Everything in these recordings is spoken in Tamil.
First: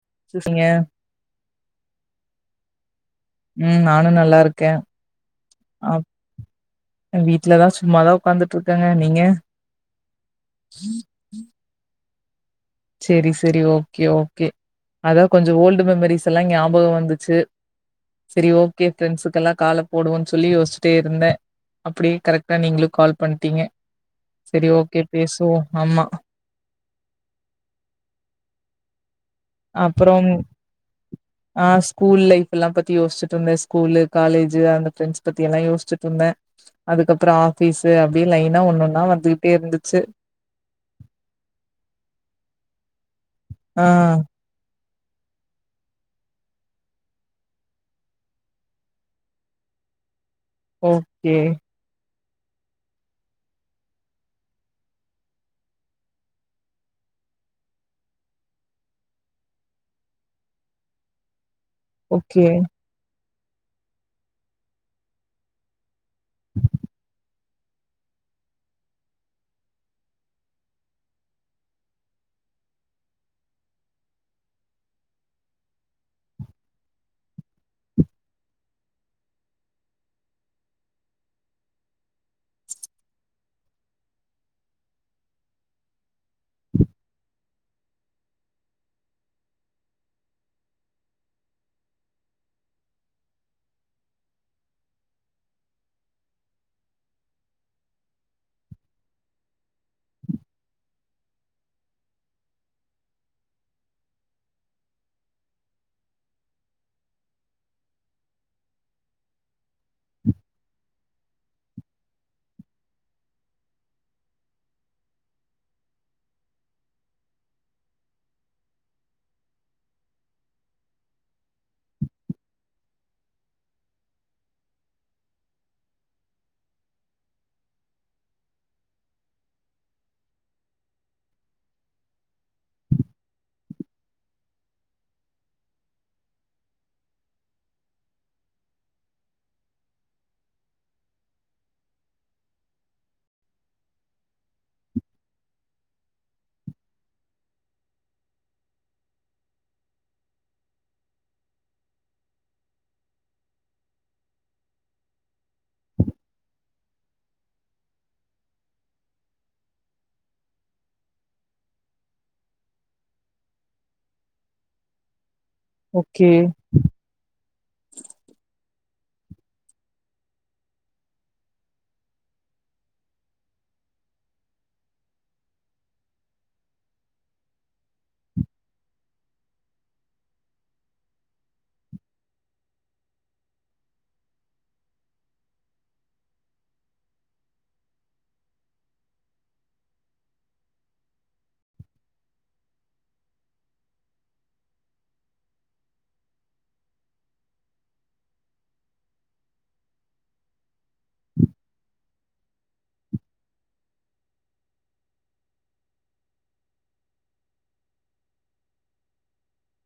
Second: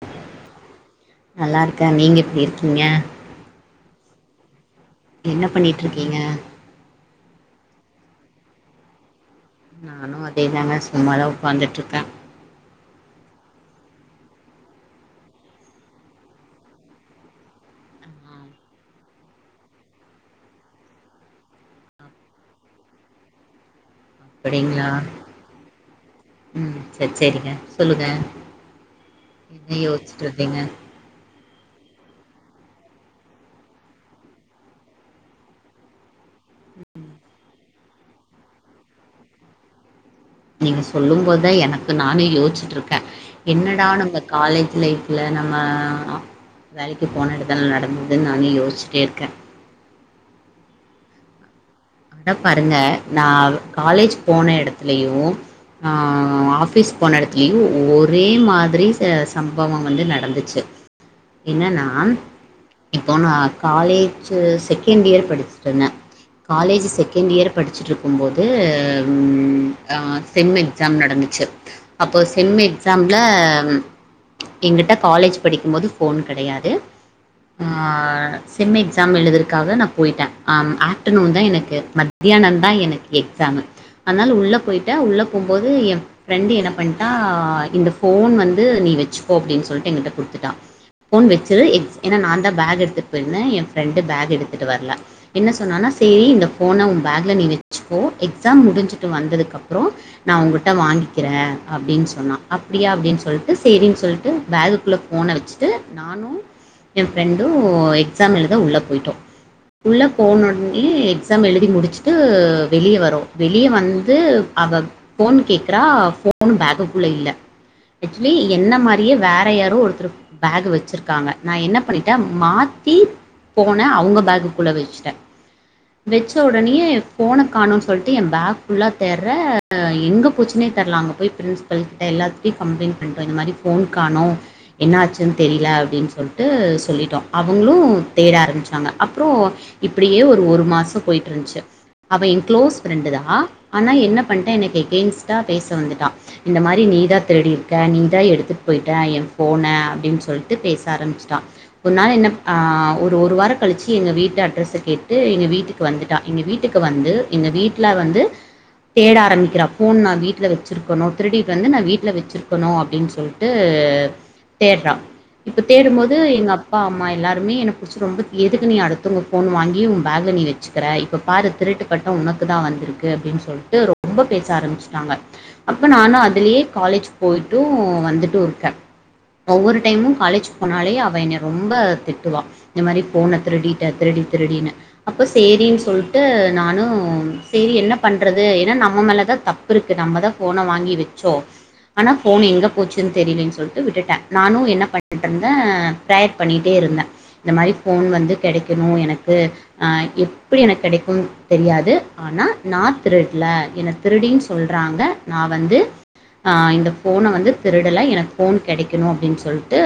[inaudible] நல்லாருக்கேன் நீங்க எப்புடி இருக்கீங்க உம் நானும் நல்லா இருக்கேன் என்ன பண்ணிட்டுருக்கீங்க வீட்டுலதான் சும்மாதான் உட்கார்ந்துட்டு இருக்கேங்க நீங்க நானும் அதேதாங்க சும்மாதான் உக்காந்துட்றுக்கேன் சரி சரி ஓகே ஓகே அதான் கொஞ்சம் ஓல்டு மெமரிஸ் எல்லாம் ஞாபகம் வந்துச்சு ஆ சரி ஓகே ஃப்ரெண்ட்ஸுக்கு எல்லாம் கால போடுவன்னு சொல்லி யோசிச்சுட்டே இருந்தேன் அப்படியே கரெக்ட்டா நீங்களும் கால் பண்ணிட்டீங்க செரி அப்படிங்களா ஓகே பேசுவோம் ஆமா ம் சரி சரிங்க சொல்லுங்க என்ன யோசிச்சுட்டு அப்பறம் இருந்தீங்க ஆ ஸ்கூல் லைப் எல்லாம் பத்தி யோசிட்டுருந்தேன் ஸ்கூலு காலேஜு அந்த ஃப்ரண்ட்ஸ் பத்தி எல்லாம் யசிட்டுறுந்தேன் அதுக்கப்பறோம் பீஸு அப்டியே லைனா ஒண்ண ஒன்னா வந்துகிட்டே இருந்துச்சு நீங்க சொல்லும் போது தான் எனக்கு நானே யோசிச்சுட்டு இருக்கேன் ஆ என்னடா நம்ம காலேஜ் லைஃப் இல்ல நம்ம வேலக்கு போன இடத்துல்லாம் நடந்ததுன்னு நானே யோசிச்சிட்டே இருக்கேன் ஓகே அட பாருங்க நான காலேஜ் போன இடத்துலயும் ஆ ஆபீஸ் போன இடத்துலயும் ஒரே மாதிரி சம்பவம் வந்து நடந்துச்சு என்னன்னா ஓகே இப்போ ந காலேஜ் செகண்ட் இயர் படிச்சட்டுந்தேன் காலேஜ் செகண்ட் இயர் படிச்சட்டுருக்கும்போது செம் எக்ஸாம் நடந்துச்சு அப்போ செம் எக்ஸாமில் எங்கிட்ட காலேஜ் படிக்கும்போது ஃபோன் கெடையாது செம் எக்ஸாம் எழுதுதுக்காக நான போய்ட்டேன் ஆஃப்டர்நூன் தான் எனக்கு மத்தியானம் தான் எனக்கு எக்ஸாமு அதனால் உள்ள போயிட்டால் உள்ள போகும்போது என் ஃப்ரெண்டு என்ன பண்ணிட்டால் இந்த ஃபோன் வந்து நீ வச்சுக்கோ அப்டின்னு சொல்லிட்டு என்கிட்ட கொடுத்துட்டான் ஃபோன் வச்சுரு எக் ஏன்னா நான் தான் பேக் எடுத்துகிட்டு போயிருந்தேன் என் ஃப்ரெண்டு பேக் எடுத்துகிட்டு வரல என்ன சொன்னான்ன்னா சரி இந்த போன உன் பேக்ல நீ வச்சுக்கோ எக்ஸாம் முடிஞ்சிட்டு வந்ததுக்க அப்பறம் நான உங்கிட்ட வாங்கிக்கிறேன் அப்டின்னு சொன்னா அப்டியா அப்டின்னு சொல்லிட்டு சரின்னு சொல்லிட்டு பேகுக்குள்ளே போஃபனை வச்சுட்டு நானும் என் ஃப்ரெண்டும் எக்ஸாம் எழுத உள்ளே போயிட்டோம் உள்ள போனோடனே எக்ஸாம் எழுதி முடிச்சுட்டு வெளியே வரும் வெளிய வந்து அவ போன் கே்கறா போன் பேகுக்குள்ள இல்ல ஆக்சுவலி என்ன மாரியே வேற யாரும் ஒருத்தர் பேக் வச்சிருக்காங்க நான என்ன பண்ணிட்டேன் மாத்தி போன அவங்க பேக்குக்குள்ள வச்சுட்டேன் வச்ச உடனே ஃபோனை காணோனும் சொல்லிட்டு என் பேக் ஃபுல்லாக தேர்ற எங்க போச்சினே தெர்ல அங்கே போய் பிரின்ஸ்பல்கிட்ட எல்லாத்துட்டயையும் கம்ப்ளைண்ட் பண்ணிட்டோம் இந்த மாரி ஃபோனு காணும் என்ன ஆச்சுன்னு தெரியல அப்டின்னு சொல்லிட்டு சொல்லிட்டோம் அவங்களும் தேட ஆரம்பிச்சிட்டாங்க அப்பறம் இப்டியே ஒரு ஒரு மாசம் போய்ட்டுருந்துச்சி அவ ஏன் குளோஸ் ஃப்ரண்ட்டு தான் ஆனா என்ன பன்டா எனக்கு எகைன்ஸ்டா பேச வந்துட்டா இந்த மாரி நீதான் திருடிருக்க நீதான் எடுத்துட்டு போய்ட ஏன் ஃபோன அப்டினு சொல்ட்டு பேச ஆரம்பிச்சுட்டா ஒரு நாள் என்னப்பன் அஹ்ன் ஒரு ஒருவாரோ களிச்சி எங்க வீட்டு அட்ரஸ கேட்டு எங்க வீட்டுக் வந்துட்டா எங்க வீட்டுக்கு வந்து எங்க வீட்டுல வந்து தேட ஆரம்பிக்கிறா போன் நான் வீட்டுல வச்சிருக்கணோ திருடிட்டு வந்து நான் வீட்டுல வச்சிருக்கணோ அப்படின்னு சொல்லிட்டு தேடுறா இப்ப தேடும்போது ஓகே எங்க அப்பா அம்மா எல்லாருமே என்ன புடிச்சி ரொம்ப திட் எதுக்கு நீ அடுத்தவுங்க போன் வாங்கி உ பேக்ல வச்சு இப்ப பாரு திருட்டு பட்டம் உனக்கு தான் வந்திருக்கு அப்டின்னு சொல்லிட்டு ரொம்ப பேச ஆரம்பிச்சட்டாங்க அப்ப நானும் அதுலயே காலேஜ் போயிட்டும் வந்துட்டும் இருக்கேன் ஒவ்வொரு டைமும் காலேஜ் போனாலே அவ என் ரொம்ப திட்டுவா இந்த மாரி போனை திருடி திருடி திருடினு அ செரின்னு சொல்லிட்டு நானும் செரி என்ன பண்ணுறது ஏன்னா நம்ம மேலே தான் தப்பு இருக்குது நம்ம தான் ஃபோனை வாங்கி வச்சோம் ஆனா ஃபோன் எங்கே போச்சுன்னு தெரியலேன்னு சொல்லிட்டு விட்டுட்டேன் நானும் என்ன பண்ணருந்தேன் ப்யர் பண்ணிகிட்டே இருந்தேன் இந்த மாரி ஃபோன் வந்து கெடைக்கணும் எனக்கு ஆ எப்டி எனக்கு கெடைக்கும் தெரியாது ஆனால் நான் திருடலை என திருடின்னு சொல்கிறாங்க நான வந்து இந்த ஃபோனை வந்து திருடல எனக்கு ஃபோன் கெடைக்கணும் அப்டின்னு சொல்லிட்டு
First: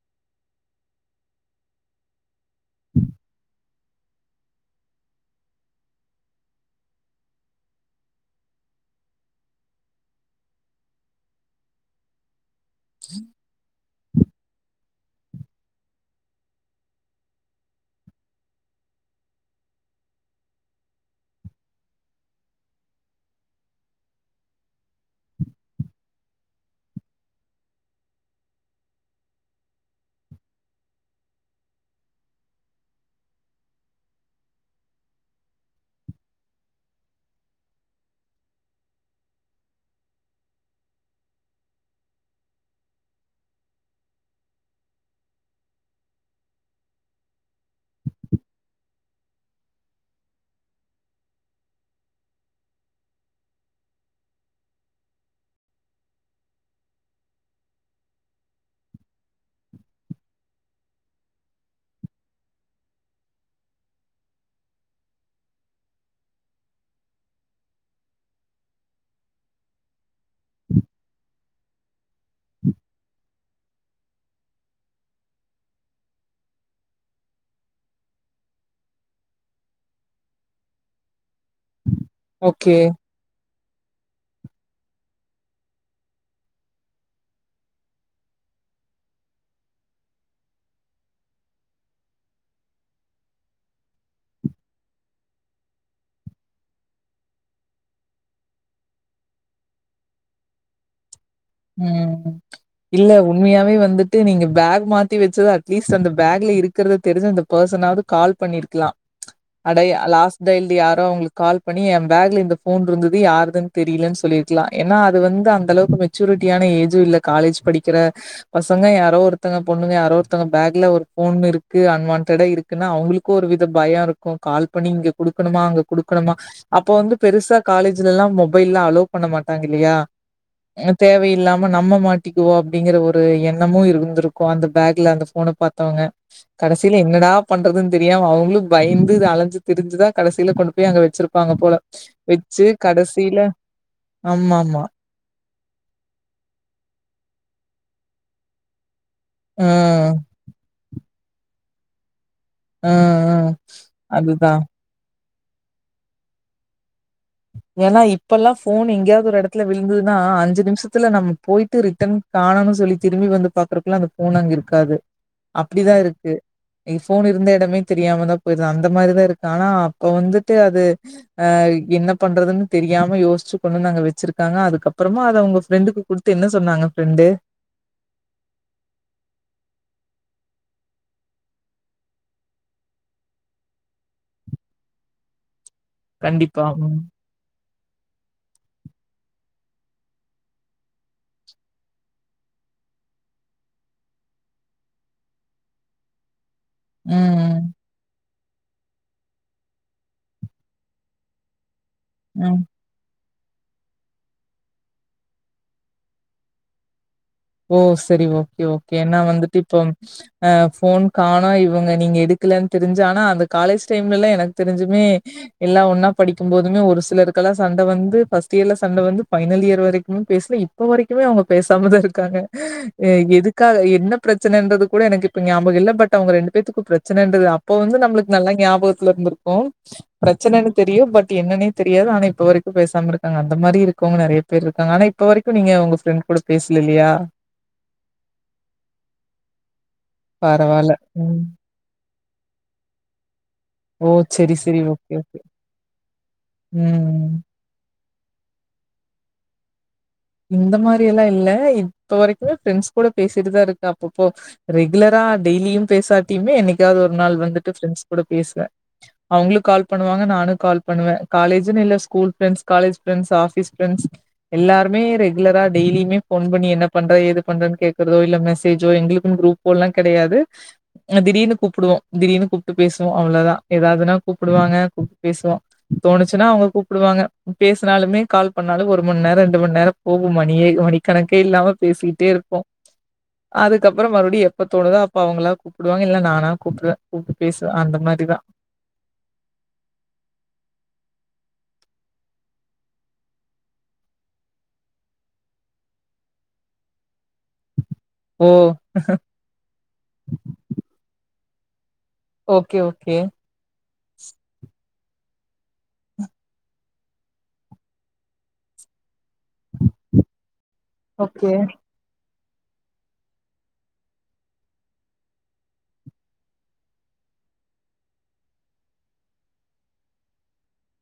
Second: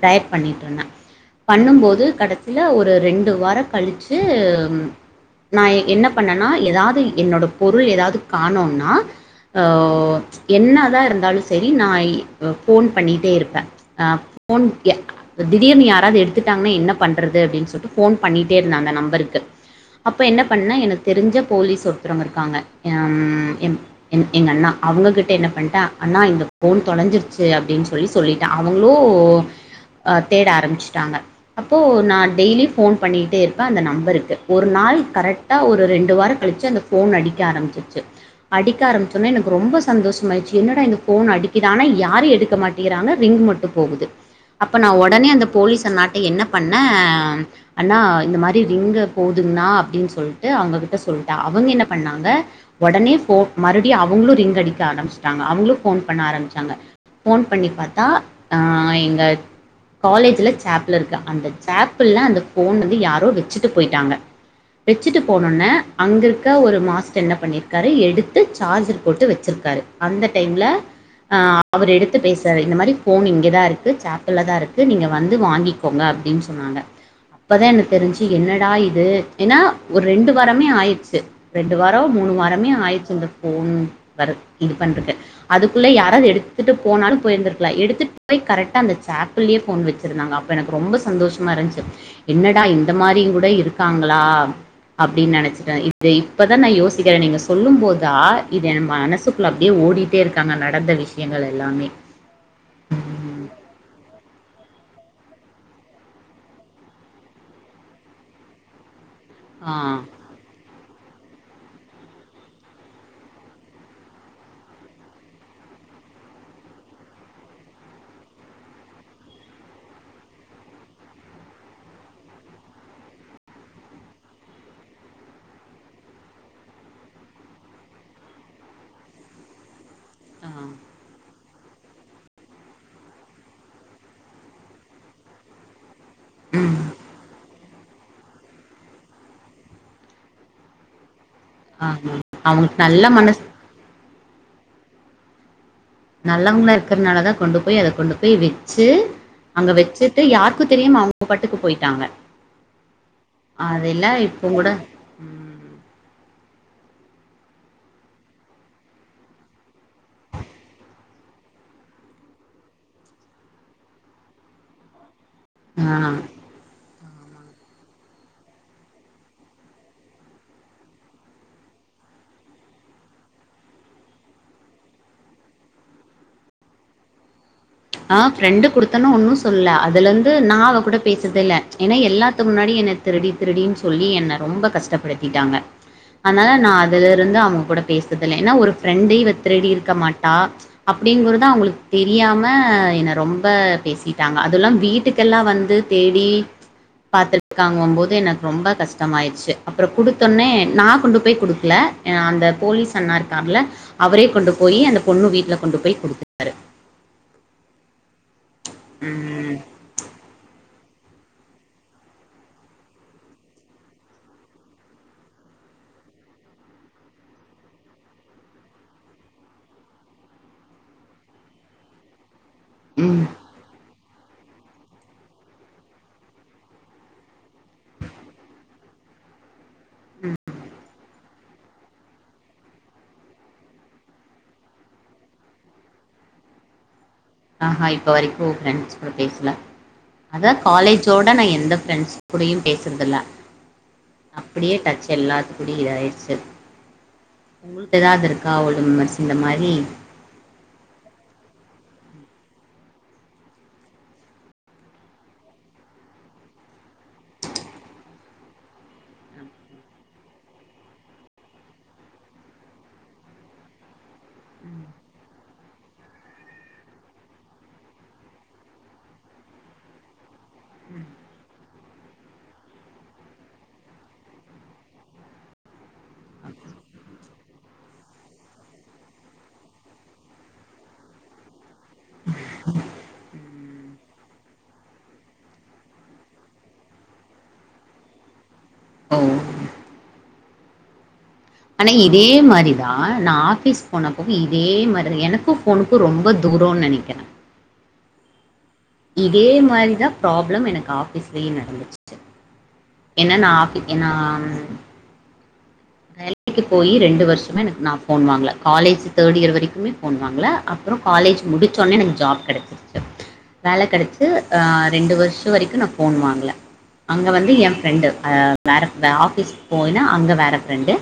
பிரேயர் பண்ணட்டுருந்தேன் பண்ணும்போது கடைசியல ஒரு ரெண்டு வாரம் கழிச்சு நான என்ன பண்ணேனா ஏதாவது என்னோட பொருள் ஏதாவது காணோனாஹ என்னதான் இருந்தாலும் சரி நான ஃபோன் பண்ணிட்டே இருப்பேன் ஃபோன் திடீர்னு யாராவது எடுத்துட்டாங்கா என்ன பண்றது அப்படின்னு சொல்லட்டுஃபோன் பண்ணிட்டே இருந்தன் அந்த நம்பருக்கு அப்போ என்ன பண்ணா எனக்கு தெரிஞ்ச போலீஸ் ஒருப்பறவங்க இருக்காங்க அஹ எங்க அண்ணா அவங்க கிட்ட என்ன பண்ணிட்டேன் அண்ணா இந்த போன் தொலைஞ்சிருச்சு அப்டின்னு சொல்லி சொல்லிட்டேன் அவங்களும் அ தேட ஆரம்பிச்சட்டாங்க அப்போ நான் டெய்லி போன் பண்ணிட்டே இருப்பேன் அந்த நம்பருக்கு ஒரு நாள் கரெக்டா ஒரு ரெண்டு வாரம் கழித்து அந்த ஃபோன் அடிக்க ஆரம்பிச்சிடுச்சு அடிக்க ஆரம்பிச்சோனே எனக்கு ரொம்ப சந்தோஷம் ஆயிடுச்சு என்னடா இந்த ஃபோன் அடிக்குதானா யாரும் எடுக்க மாட்டேங்கிறாங்க ரிங் மட்டும் போகுது அப்போ நான உடனே அந்த போலீஸ் நாட்ட என்ன பண்ணேன் ஆண்ணால் இந்த மாரி ரிங்கை போதுங்கண்ணா அப்டின்னு சொல்லிட்டு அவங்ககிட்ட சொல்லிட்டா அவங்க என்ன பண்ணாங்க உடனே போ மறுபடியும் அவங்களும் ரிங் அடிக்க ஆரம்பச்சட்டாங்க அவங்களும் போஃபன் பண்ண ஆரம்பிச்சாங்க போன் பண்ணி பாத்தா எங்க காலேஜல சேப்பில் இருக்கு அந்த சாப்பள் அந்த போன் வந்து யாரோ வச்சுட்டு போயிட்டாங்க வச்சுட்டு போனன அங்க இருக்க ஒரு மாஸ்டர் என்ன பண்ணிருக்காரு எடுத்து சார்ஜர் போட்டு வச்சிருக்காரு அந்த டைம்ல அஹ அவர் எடுத்து பேசுறரு இந்த மாதிரி போன் இங்கேதான் இருக்கு சாப்பல தான் இருக்கு நீங்க வந்து வாங்கிக்கோங்க அப்படின்னு சொன்னாங்க அப்பதான் எனக்கு தெரிஞ்சு என்ன ஆயுது ஏன்னா ஒரு ரெண்டு வாரமே ஆயிடுச்சு ரெண்டு வாரம் மூணு ஓகே. வாரமேயிச்சு இந்த போன் வர இது பன்றது அதுக்குள்ள யாரோ எடுத்துட்டு போனாலும் போயிருந்திருக்கல எடுத்துட்டு போய் கரெக்ட்டா அந்த சாப்ளையே போன் வச்சிருந்தாங்க அப்ப எனக்கு ரொம்ப சந்தோஷமா இருந்துச்சு என்னடா இந்த மாதிரி கூட இருக்காங்களா அப்படின்னு நினைச்சசிட்டேன் இத இப்பதான் நான் யோசிக்கிறனே நீங்க சொல்லும் போதா இத மனசுகுள்ள அப்டியே ஓடிட்டே இருக்காங்க நடந்த விஷ் உம் இல்ல உம் உண்மையாவே வந்து [unintelligible] நீங்க பேக் மாத்தி வச்சத அட்லீஸ்ட் அந்த பேக்ல இருக்கறத தெரிஞ்சவங்களுக்கோ சொன்னாவது கால் பண்ணிருக்கலாம் ஆ, அட லாஸ்ட இல் யார் அவங்களுக்கு கால் பண்ணி என்பாக்ல இந்த போன் இருந்தது யாருதுன்னு தெரியல சொல்லிருக்கலாம் ஏன அது வந்து அந்த அளவுக்கு மெச்சூரிட்டியான ஏஜும் இல்ல காலேஜ் படிக்கிற பசங்க யாரோ ஒருத்தங்க பொண்ணுங்க யாரோ ஒருத்தங்க பேக்ல ஒரு போன் இருக்கு அன்வான்டடா இருக்குன்னா அவங்களுக்கும் ஒரு வித பயம் இருக்கும் கால் பண்ணி இங்க குடுக்கணுமா அங்க குடுக்கணுமா அப்ப வந்து பெருசா காலேஜ்ல எல்லாம் மொபைல்லாம் அலோ பண்ண மாட்டாங்க இல்லையா ஆஹ் தேவையில்லாம நம்ம மாட்டிக்குவோம் அப்படிங்கிற ஒரு எண்ணமும் இருந்திருக்கும் அந்த பேக்ல அந்த போன பார்த்தவங்க உம், கடைசியில என்னடா பண்றது தெரியும அவங்களும் பயிந்து அலைஞ்சு திரிஞ்சுதான் கடைசில கொண்டு போய் அங்க வச்சிரு ப்பாங்க போல ஆமா. வச்சு அவங்களுக்கு நல்ல மனசு கடைசியில ஆமா மா நல்லவங்களாம் இருக்கிறதுனால தான் கொண்டு போய் அத கொண்டு போய் வச்சு அங்க ம் வச்சுட்டு யாருக்கு தெரியும் அவங்க ப்பட்டுக்கு போயிட்டாங்க ஹ ஹ அதெல்லாம் இப்போ அதுதான் கூட உம், ஏன்னா இப்ப எல்லாம் போன் எங்கேயாவது ஒரு இடத்துல விழுந்ததுன்னா அஞ்சு நிமிஷத்துல நம்ம போயிட்டு ரிட்டன் காணும்னு சொல்லி திரும்பி வந்து பாக்குறக்கு எல்லாம் அந்த போன் அங்க இருக்காது ஆ அப்படிதான் இருக்கு போன் இருந்த இடமே தெரியாம தான் போயிருது அந்த மாதிரிதான் இருக்கு ஆனா அப்ப வந்துட்டு அது ஆஹ் என்ன பண்றதுன்னு தெரியாம யோசிச்சு கொன்னு நாங்க வச்சிருக்காங்க அதுக்கப்புறமா அதை உங்க ஃப்ரெண்டுக்கு குடுத்து என்ன சொன்னாங்க ஃப்ரெண்டு ஆஹ் ஃரெண்டு கொடுத்தன்னும் ஒன்னும் சொல்ல அதுல இருந்து நான் அவ கூட பேசுறத இல்ல ஏன்னா எல்லாத்து முன்னாடி என்ன திருடி திருடனு சொல்லி என்ன ரொம்ப கஷ்டப்படுத்திட்டாங்க அதனால கண்டிப்பா நான் ம் அதுல இருந்து அவங்க கூட பேசுதல ஏன்னா ஒரு பிரெண்டு இவ திரடி இருக்க மாட்டா அப்படிங்கறத அவங்களுக்கு தெரியாம ஹ என் ரொம்ப பேசிட்டாங்க அதெல்லாம் வீட்டுக்கெல்லாம் வந்து தேடி ம் பாத்துட்டுக்கங்க போது எனக் ரொம்ப கஷ்டமாயிடுச்சு அப்புறம் குடுத்தோனே நான் கொண்டு போய் குடுக்கல யா அந்த ம். போலீஸ் அண்ணா காருல அவரே கொண்டு போய் அந்த பொண்ணு வீட்ல கொண்டு போய் கொடுத்தாரு ஓ சரி ஓ ஓகே ஏன்னா வந்துட்டு இப்போ அஹ் போன் காணம் இவங்க நீங்க எடுக்கலன்னு தெரிஞ்சு ஆனா அந்த காலேஜ் டைம்லல்லாம் எனக்கு தெரிஞ்சுமே எல்லா ஒன்னா படிக்கும் போதுமே ஒரு சிலருக்கெல்லாம் சண்டை வந்து ஃபர்ஸ்ட் இயர்ல சண்டை வந்து பஃபைனல் இயர் வரைக்குமே பேசல இப்ப வரைக்குமே அவங்க பேசாமதான் இருக் காங்க ம் எதுக்காக என்ன பிரச்சனைன்றது கூட எனக்கு இப்ப ஞாபகம் இல்ல பட் அவங்க ரெண்டு பேர்க்கும் பிரச்சனைது அப்ப வந்து ந நல்லா ஞாபகத்துல இரு இருக்கும் பிரச்சனை தெரியும் பட் என்னே தெரியாது ஆனா இப்ப வரைக்கும் பேசாம இருக்காங்க அந்த மாதிரி இருங்க நைய பே இருக்காங்க ஆனா இப்ப வரைங்கங்கண்ட் கூ இங்குல்லயா ஆஹா ஹய் பவர்இப்ப வரைக்கும் ஓ பிரெண்ட கூட பேசல அதான் பரவால்ல. காலேஜோட ம். நான் எந்த ஃப்ரெண்ட்ஸ் கூடுயும் பேசுறதலா ஓ சரி சரி ஓகே ஓகே இதாயிடுச்சு உம்உம் உங்களுக்கு ஏதாவது இருக்கா அவ்வளவு விமர்சி இந்த மாதிரி இந்த மாதிரி எல்லாம் இல்ல இப்ப வரைக்குமே பிரண்ஸ் கூட பேசிட்டுதான் இருக்கு அப்பப்போ ரெகுலரா டெய்லியும் பேசாட்டுமே என்னைக்காவது ஒரு நாள் வந்துட்டு இண்னைக் கூட பேசுவேன் அவங்களும் கால் பண்ணுவாங்க நானும் கால் பண்ணுவேன் காலேஜனு இல்ல ஸ்கூல் காஜ்பஸ் எல்லார இப்பவுமே ரெகுலரா டெய்லியுே போன் பண்ணி என்ன பண்றது பண்ற கேக்குறதோ இல்ல மெசேஜோ எங்களுக்கு குரூப்போ எல்லாம் கிடையாது திடீனு கூப்பிடுவோம் திடீர்னு கூப்பிட்டு பேசுவோம் அவ்ளோதான் ஏதாவதுனா கூப்பிடுவாங்க கூப்பிட்டு பேசுவ தோணுச்சுன்னா அவங்க கூப்பிடுவாங்க பேசனாலுமே கால் பண்ணாலும் ஒரு மணி நேரம் இரண்டு மணி நேரம் போகும் மணியே மணிக்கணக்கே இல்லாம பேசிக்கிட்டே இருப்போம் அதுக்கப்புறம் மறுபடியும் எப்ப தோணுதோ அப்ப அவங்களா கூப்பிடுவாங்க இல்ல நானா கூப்பிடுவேன் கூப்பிட்டு பேசுவேன் அந்த மாதிரிதான் ஓ ஆனா இதே மாதிரிதான் நான் ஆபீஸ் போன போக இதே மாதிரி எனக்கும் போனுக்கும் ரொம்ப தூரம்னு நினைக்கிறேன் ஓ இதே மாதிரி தான் ப்ராப்ளம் எனக்கு ஆபீஸ் இப்பவே நடந்துச்சு ஓகே ஓகே நா ஆஃபி ஏன்னா வேலைக்கு போய் ரெண்டு வருஷமே எனக்கு நான் போன் வாங்கேன் காலேஜ் தேர்டுஇயர் வரைக்குமே போன் வாங்கல அப்புறம் காலேஜ ஓகே முடிச்சொன்ன எனக்கு ஜாப் கிடைக்சு வேலை கிடைச்சுரெண்டு வருஷம் வரைக்கும் நான் போன் வாங்கல அங்க வந்து என் பிரெண்டு வேற ஆபீஸ் போயினா அங்க வேற பிரெண்டு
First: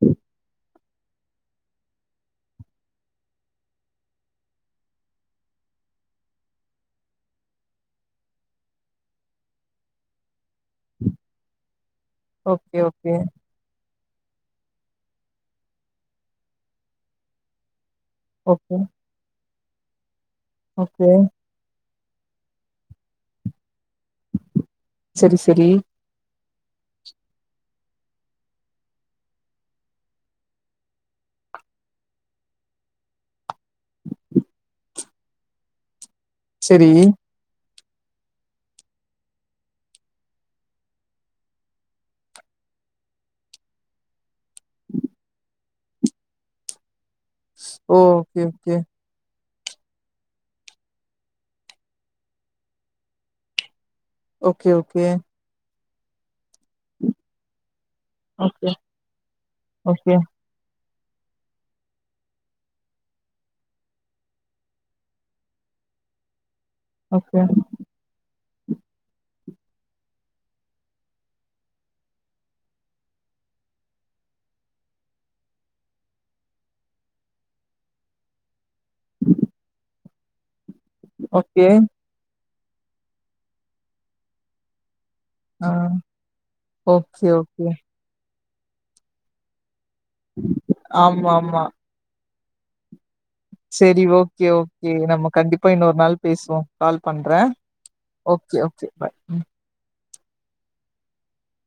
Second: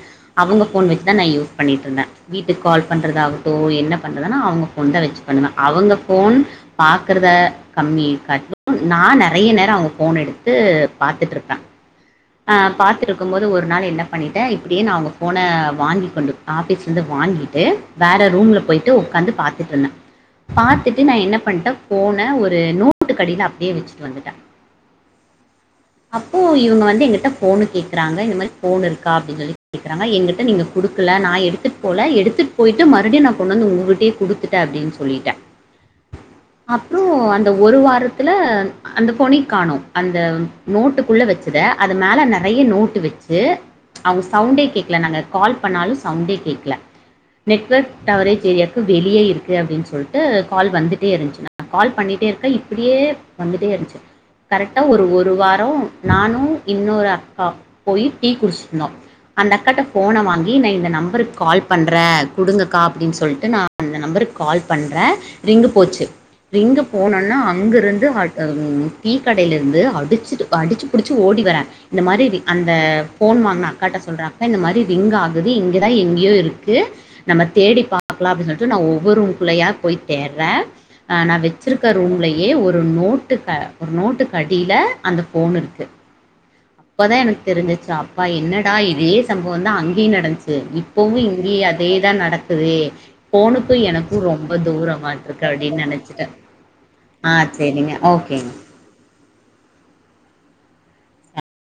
அவங்க போன் வச்சு அவங்கன் நான் யூஸ் பண்ணிட்டு இருந்தேன் வீட்டுக்கு கால் பண்றத ஆாகட்டும் என்ன பண்றதானா அவங்க போன் தான் வச்சு பண்ணுவேன் அவங்க போன் பாக்கறத கம்மிிய இருக்காட்டும் நான் நிறைய நேரம் அவங்க போன் எடுத்து பாாரத்துட்டு இருப்பேன் ஆஹ் ஓகே ஓகே பாத்துருக்கும் போது ஒரு நாள் என்ன பண்ணிவிட்டேன் இப்படியே நான் உங்கள் ஃபோனை வாங்கி கொண்டு ஆபீஸ்லேருந்து வாங்கிட்டு வேற ரூம்ல ஓகே போயிட்டு உட்காந்து பார்த் குட்த்தர்லா பாத்துட்டு ஓகே நா என்ன பண்ட்டே போனே ஒரு நோட்டுக்கு அடியில அப்டியே வச்சு சரி சரி ப்போ இவங்க வந் எங்கிட்ட ஃபோன் கேக்குறாங்க இந்த மாரி ஃபோன் இருக்கா அப்டின்னு சொல்லி கேக்குறாங்க என்கிட்ட நீங்க குடுக்கல நா எடுத்துட் போகல எடுத்துட் போயிட்டு மறுபடியு நா கொண்டு வந்து உங்ககிட்டயே குடுத்துட்ட அப்டின்னு சொ சொல்லிட்ட சரி அப்றோ அந்த ஒரு வார் ன்றத்துல அந்த ஃபோனையு காணோ அந்த நோட்டுக்குள்ள வச்சத அது மேல நெறைய நோட்டு வச்சு அது சவுண்டே கேக்கல நாங்க கால் பண்ணாலு சவுண்டே கேக்கல நெட்வொர்க் ஓ ஓகே கவரேஜ் ஓகே எரியாக்கு வெளியே இருக் க்கு அப்டின்னு சொல்ட்டு கால் வந்துட்டே இருந்துச்சு நா கால் பண்ணிட்டே இருக்கே இப்டியே வந்துட்டே இருந்துச்சு ஓகே கரெக்டா ஒரு ஓகே ஒரு வாரோ நானும் இன்னொரு அக்கா போய் டீ ஓகே குடிச்சிருந்தோம் அந்த அக்காட்ட போன ஓகே வாங்கி இந்த நம் நம்பருக்கு கால் பண்ற குடுங்கக்கா அப்டின்னு சொல்ட்டு நான் அந்த நம்பருக்கு கால் பண்றே ரிங்கு போச்சு ரிங்கு போனவுட்னே ஓகே அங்க இருந்து [unintelligible] அது டீக்கடையில இருந்து அடிச்சிட்டு அடிச்சு புடிச்சு ஓடி வரே இந்த மாரி அந்த ஃபோன் வாங்குன அக்காட்ட சொல்ற அக்கா இந்த மாரி ரிங் ஆகுது இங்கதா எங்கயோ இருக்கு நம்ம தேடி பாக்கலா அப்டினு சொன்னே ட்டு நா ஒவ்வொரு ரும்க்குல்லயா போய்ட் தேட்ற ஆ நான் ஓகே வச்சிருக்க ரூம்லையு ப்டியே ஒரு நோட்டுக்கு ஒரு நோட்டுக்கு அடியில அந்த ஃபோன் ஆ இருக்கு அப்பதா ஓகே எனக்கு ஓகே தெரிஞ்சிச்சு அப்பா ஆ என்னடா இதே சம்பவம்தா அங் [unintelligible] நடந்துச்சு இப்பவு ஆமா இங்கியு ஆமா அதேதா நடக் க்குது சரி ஓகே ஓகே நம்ம கண்டிப்பா அப்படின்னு இன்னொரு நாள் நினைச்சிட்டேன் பேசுவோ கால் ஆ பண்றே சரிங்க ஓகேங்க ஓகே ஓகே பாய் ம்